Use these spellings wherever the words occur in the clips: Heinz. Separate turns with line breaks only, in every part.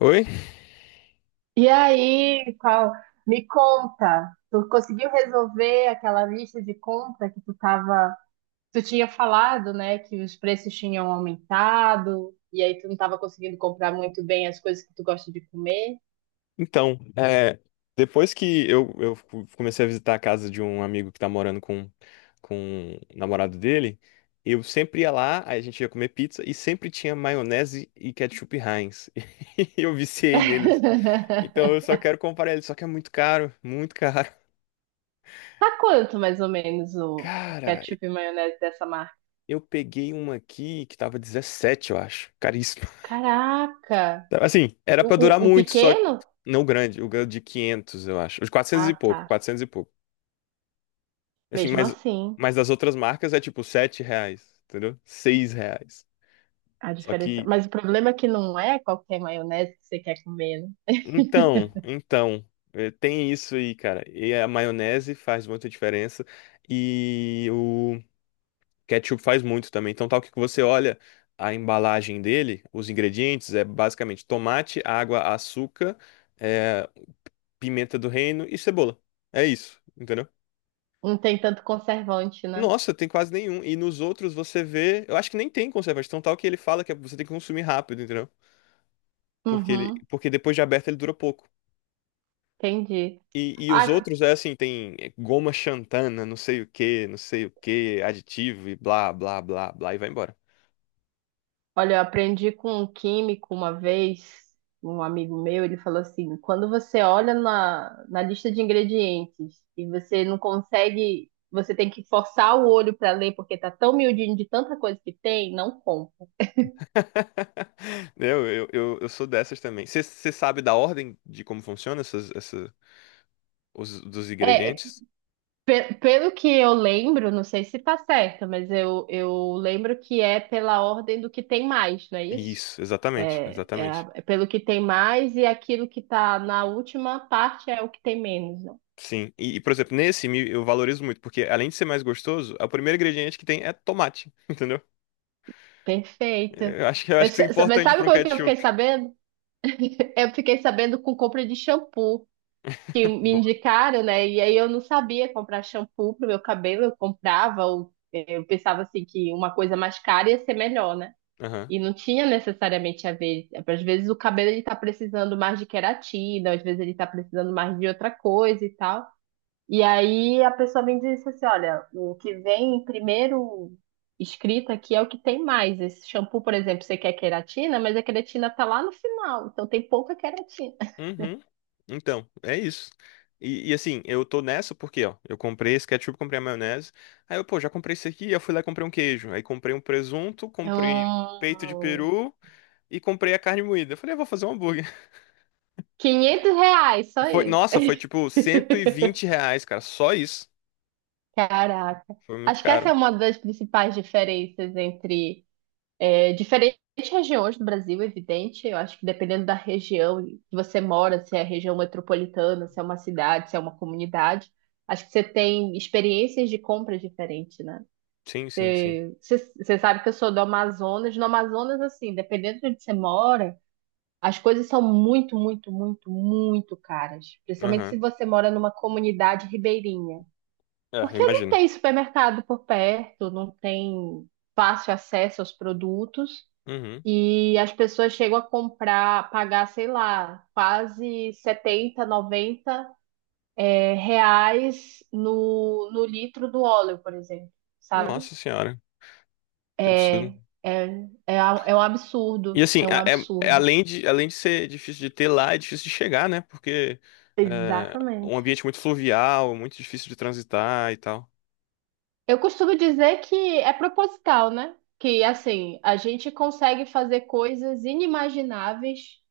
Oi?
E aí, qual? Me conta, tu conseguiu resolver aquela lista de compra que tu tinha falado, né, que os preços tinham aumentado e aí tu não tava conseguindo comprar muito bem as coisas que tu gosta de comer?
Então, depois que eu comecei a visitar a casa de um amigo que tá morando com o namorado dele, eu sempre ia lá, aí a gente ia comer pizza e sempre tinha maionese e ketchup Heinz. E eu viciei neles. Então eu só quero comprar eles, só que é muito caro, muito caro.
Tá quanto mais ou menos o
Cara,
ketchup e maionese dessa marca?
eu peguei uma aqui que tava 17, eu acho. Caríssimo.
Caraca!
Assim, era
O,
pra durar
o, o
muito, só que
pequeno?
não. O grande, o grande de 500, eu acho. Os quatrocentos
Ah,
e
tá.
pouco, 400 e pouco. Assim,
Mesmo assim,
mas das outras marcas é tipo 7 reais, entendeu? Seis reais.
a
Só
diferença.
que,
Mas o problema é que não é qualquer maionese que você quer comer, né?
então, tem isso aí, cara. E a maionese faz muita diferença. E o ketchup faz muito também. Então, tal que você olha a embalagem dele, os ingredientes é basicamente tomate, água, açúcar, eh, pimenta do reino e cebola. É isso, entendeu?
Não tem tanto conservante, né?
Nossa, tem quase nenhum. E nos outros você vê. Eu acho que nem tem conservante. Então, tal que ele fala que é, você tem que consumir rápido, entendeu? Porque
Uhum,
porque depois de aberto ele dura pouco.
entendi.
E os
Ah,
outros é assim, tem é, goma xantana, não sei o que, não sei o que, aditivo e blá, blá, blá, blá, e vai embora.
olha, eu aprendi com um químico uma vez, um amigo meu, ele falou assim: quando você olha na lista de ingredientes e você não consegue, você tem que forçar o olho para ler porque tá tão miudinho de tanta coisa que tem, não compra.
Eu sou dessas também. Você sabe da ordem de como funciona dos
É,
ingredientes?
pelo que eu lembro, não sei se tá certo, mas eu lembro que é pela ordem do que tem mais, não é isso?
Isso, exatamente,
É,
exatamente.
é pelo que tem mais e aquilo que está na última parte é o que tem menos, né?
Sim. Por exemplo, nesse eu valorizo muito, porque além de ser mais gostoso, é o primeiro ingrediente que tem é tomate, entendeu?
Perfeita.
Eu acho, eu acho que isso é
Mas
importante
sabe
para um
como é que eu fiquei
ketchup.
sabendo? Eu fiquei sabendo com compra de shampoo, que me
Boa.
indicaram, né? E aí eu não sabia comprar shampoo pro meu cabelo, eu comprava, ou, eu pensava assim que uma coisa mais cara ia ser melhor, né?
Aham.
E não tinha necessariamente a ver. Às vezes o cabelo ele tá precisando mais de queratina, às vezes ele tá precisando mais de outra coisa e tal. E aí a pessoa me disse assim: olha, o que vem primeiro escrito aqui é o que tem mais. Esse shampoo, por exemplo, você quer queratina, mas a queratina tá lá no final, então tem pouca queratina.
Uhum. Então, é isso. Assim, eu tô nessa porque, ó, eu comprei esse ketchup, comprei a maionese. Aí eu, pô, já comprei isso aqui, aí eu fui lá e comprei um queijo. Aí comprei um presunto,
É
comprei um peito de
um...
peru e comprei a carne moída. Eu falei, eu vou fazer um hambúrguer.
R$ 500, só
Foi,
isso.
nossa, foi tipo 120 reais, cara, só isso.
Caraca.
Foi muito
Acho que essa é
caro.
uma das principais diferenças entre. É, diferentes regiões do Brasil, é evidente, eu acho que dependendo da região que você mora, se é região metropolitana, se é uma cidade, se é uma comunidade, acho que você tem experiências de compra diferentes, né?
Sim, sim, sim.
Você sabe que eu sou do Amazonas, no Amazonas, assim, dependendo de onde você mora, as coisas são muito, muito, muito, muito caras, principalmente
Aham.
se você mora numa comunidade ribeirinha.
É, eu
Porque não
imagino.
tem supermercado por perto, não tem fácil acesso aos produtos.
Uhum.
E as pessoas chegam a comprar, pagar, sei lá, quase 70, 90 é, reais no litro do óleo, por exemplo, sabe?
Nossa senhora, que absurdo.
É, é, é um
E
absurdo,
assim,
é um
é
absurdo.
além de ser difícil de ter lá, é difícil de chegar, né? Porque é um
Exatamente.
ambiente muito fluvial, muito difícil de transitar e tal.
Eu costumo dizer que é proposital, né? Que assim, a gente consegue fazer coisas inimagináveis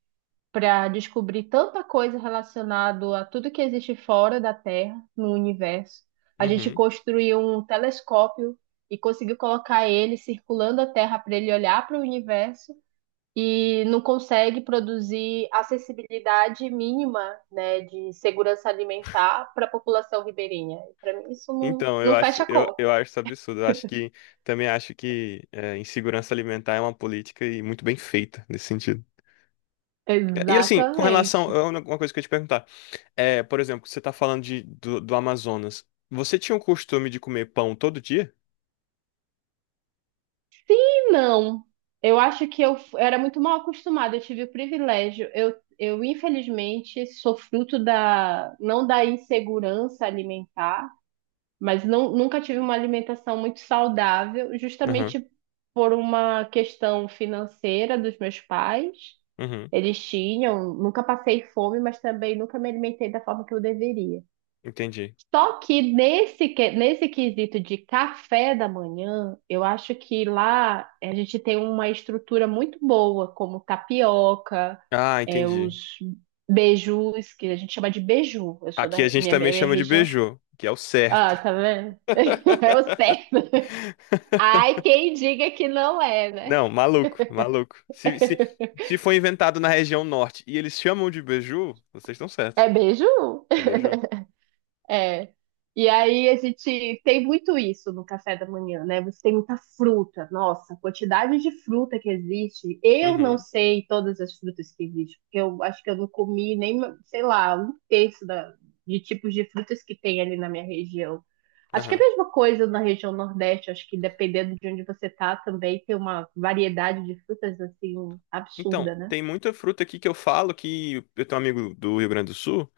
para descobrir tanta coisa relacionada a tudo que existe fora da Terra, no universo. A gente
Uhum.
construiu um telescópio e conseguiu colocar ele circulando a Terra para ele olhar para o universo e não consegue produzir acessibilidade mínima, né, de segurança alimentar para a população ribeirinha. Para mim isso
Então, eu
não
acho,
fecha conta.
eu acho isso absurdo. Eu acho que também acho insegurança alimentar é uma política e muito bem feita nesse sentido. E assim, com relação,
Exatamente.
é uma coisa que eu ia te perguntar. É, por exemplo, você tá falando do Amazonas. Você tinha o costume de comer pão todo dia?
Não, eu acho que eu era muito mal acostumada, eu tive o privilégio. Eu infelizmente sou fruto da, não da insegurança alimentar, mas não, nunca tive uma alimentação muito saudável,
Aham.
justamente por uma questão financeira dos meus pais.
Uhum.
Eles tinham, nunca passei fome, mas também nunca me alimentei da forma que eu deveria.
Entendi.
Só que nesse quesito de café da manhã, eu acho que lá a gente tem uma estrutura muito boa, como tapioca,
Ah,
é,
entendi.
os beijus, que a gente chama de beiju. Eu sou da
Aqui a gente também
minha
chama de
região.
beijô, que é o
Ah,
certo.
tá vendo? Eu sei. Ai, quem diga que não é, né?
Não, maluco, maluco. Se foi inventado na região norte e eles chamam de beiju, vocês estão certos.
É beiju?
É beiju.
É. E aí a gente tem muito isso no café da manhã, né? Você tem muita fruta. Nossa, a quantidade de fruta que existe. Eu não
Uhum,
sei todas as frutas que existem, porque eu acho que eu não comi nem, sei lá, um terço de tipos de frutas que tem ali na minha região. Acho que é a
aham.
mesma coisa na região Nordeste, acho que dependendo de onde você tá também tem uma variedade de frutas assim
Então,
absurda, né?
tem muita fruta aqui que eu falo que eu tenho um amigo do Rio Grande do Sul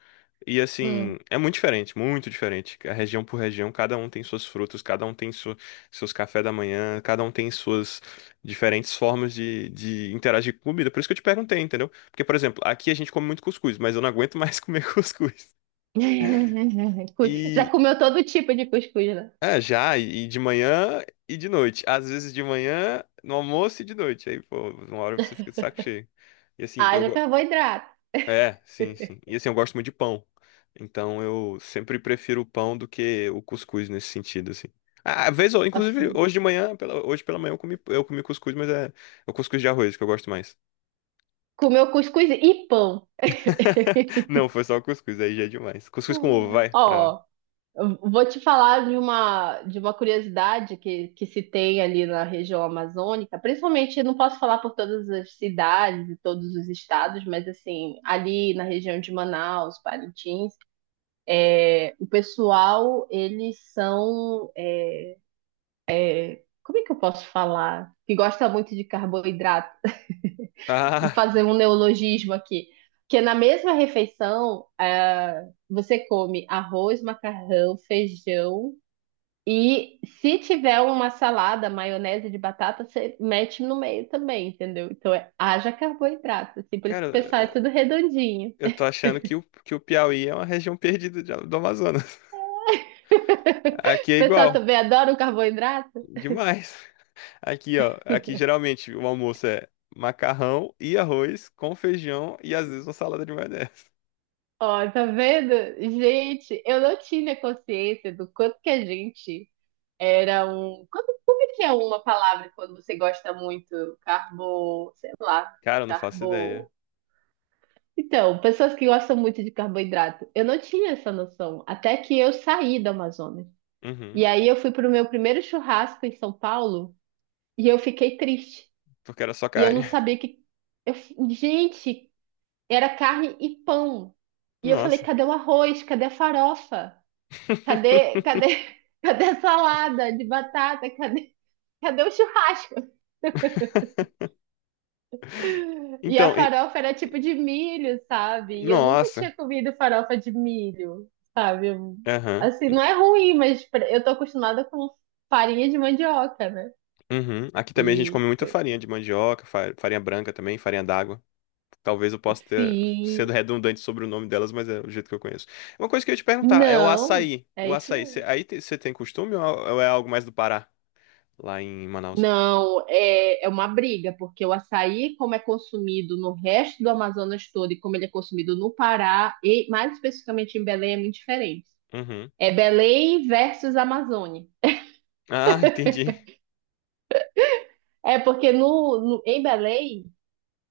e
Hum.
assim, é muito diferente, muito diferente. A região por região, cada um tem suas frutas, cada um tem seus cafés da manhã, cada um tem suas diferentes formas de interagir com comida. Por isso que eu te perguntei, entendeu? Porque, por exemplo, aqui a gente come muito cuscuz, mas eu não aguento mais comer cuscuz.
Já
E
comeu todo tipo de cuscuz, né?
é, já, e de manhã e de noite. Às vezes de manhã, no almoço e de noite. Aí, pô, uma hora você fica de saco cheio. E assim, eu,
Haja carboidrato.
É, sim, sim. E assim, eu gosto muito de pão. Então eu sempre prefiro o pão do que o cuscuz nesse sentido, assim. Ah, às vezes, inclusive,
Assim,
hoje de manhã, hoje pela manhã eu comi cuscuz, é o cuscuz de arroz que eu gosto mais.
comeu cuscuz e pão.
Não, foi só o cuscuz, aí já é demais. Cuscuz com ovo, vai, pra...
Ó, eu vou te falar de de uma curiosidade que se tem ali na região amazônica, principalmente, eu não posso falar por todas as cidades e todos os estados, mas assim, ali na região de Manaus, Parintins, é, o pessoal, eles são, é, como é que eu posso falar? Que gosta muito de carboidrato
Ah,
fazer um neologismo aqui. Que na mesma refeição, ah, você come arroz, macarrão, feijão e se tiver uma salada, maionese de batata, você mete no meio também, entendeu? Então é, haja carboidrato, assim, por isso que
cara,
o pessoal é tudo redondinho.
eu tô achando que que o Piauí é uma região perdida do Amazonas. Aqui
O
é
pessoal
igual,
também adora o carboidrato.
demais. Aqui, ó, aqui geralmente o almoço é macarrão e arroz com feijão e às vezes uma salada de maionese.
Ó, tá vendo? Gente, eu não tinha consciência do quanto que a gente. Era um. Quando. Como é que é uma palavra quando você gosta muito? Carbo. Sei lá.
Cara, eu não faço ideia.
Carbo. Então, pessoas que gostam muito de carboidrato. Eu não tinha essa noção. Até que eu saí da Amazônia.
Uhum,
E aí eu fui pro meu primeiro churrasco em São Paulo e eu fiquei triste.
porque era só
E eu não
carne.
sabia que. Eu. Gente, era carne e pão. E eu falei:
Nossa.
cadê o arroz? Cadê a farofa? Cadê, cadê, cadê a salada de batata? Cadê o churrasco? E a
Então, e-
farofa era tipo de milho, sabe? E eu nunca
nossa.
tinha comido farofa de milho, sabe?
Aham.
Assim, não é ruim, mas eu tô acostumada com farinha de mandioca, né?
Uhum. Aqui também a gente
E
come muita farinha de mandioca, farinha branca também, farinha d'água. Talvez eu possa ter
sim,
sendo redundante sobre o nome delas, mas é o jeito que eu conheço. Uma coisa que eu ia te perguntar é o
não,
açaí. O
é isso
açaí,
mesmo.
você tem costume ou é algo mais do Pará? Lá em Manaus.
Não, é, é uma briga, porque o açaí, como é consumido no resto do Amazonas todo e como ele é consumido no Pará, e mais especificamente em Belém, é muito diferente.
Uhum.
É Belém versus Amazônia.
Ah, entendi.
É porque em Belém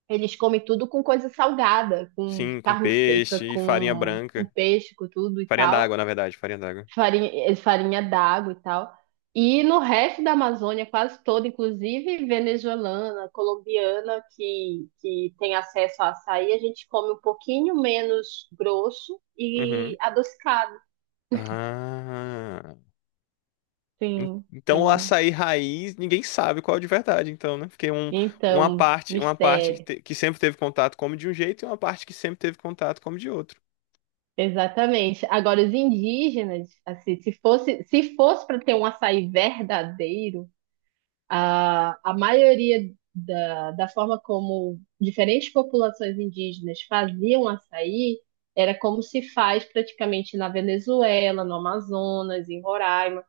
eles comem tudo com coisa salgada, com
Sim, com
carne seca,
peixe e farinha
com
branca.
peixe, com tudo e
Farinha
tal,
d'água, na verdade, farinha d'água.
farinha, é, farinha d'água e tal. E no resto da Amazônia, quase toda, inclusive venezuelana, colombiana, que tem acesso a açaí, a gente come um pouquinho menos grosso e
Uhum.
adocicado.
Ah,
Sim,
então o
sim.
açaí raiz, ninguém sabe qual é o de verdade, então, né? Porque um, uma
Então,
parte,
mistério.
que sempre teve contato come de um jeito e uma parte que sempre teve contato come de outro.
Exatamente. Agora, os indígenas, assim, se fosse para ter um açaí verdadeiro, a maioria da forma como diferentes populações indígenas faziam açaí era como se faz praticamente na Venezuela, no Amazonas, em Roraima,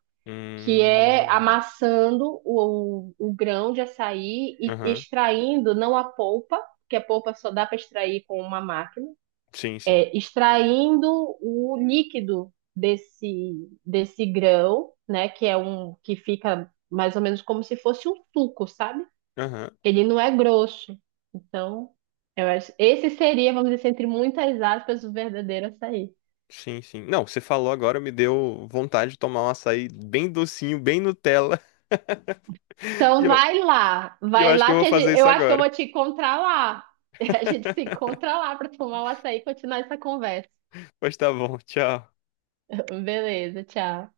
que é
Hum.
amassando o grão de açaí e
Aham.
extraindo não a polpa, que a polpa só dá para extrair com uma máquina
Sim, sim.
é, extraindo o líquido desse grão, né? Que é um que fica mais ou menos como se fosse um suco, sabe?
Aham.
Ele não é grosso. Então, eu acho, esse seria, vamos dizer, assim, entre muitas aspas, o verdadeiro açaí.
Sim, sim. Não, você falou agora, me deu vontade de tomar um açaí bem docinho, bem Nutella. E
Então,
eu E eu
vai
acho que
lá
eu
que
vou
a
fazer
gente,
isso
eu acho que eu
agora.
vou te encontrar lá. A gente se encontra lá para tomar o açaí e continuar essa conversa.
Pois tá bom, tchau.
Beleza, tchau.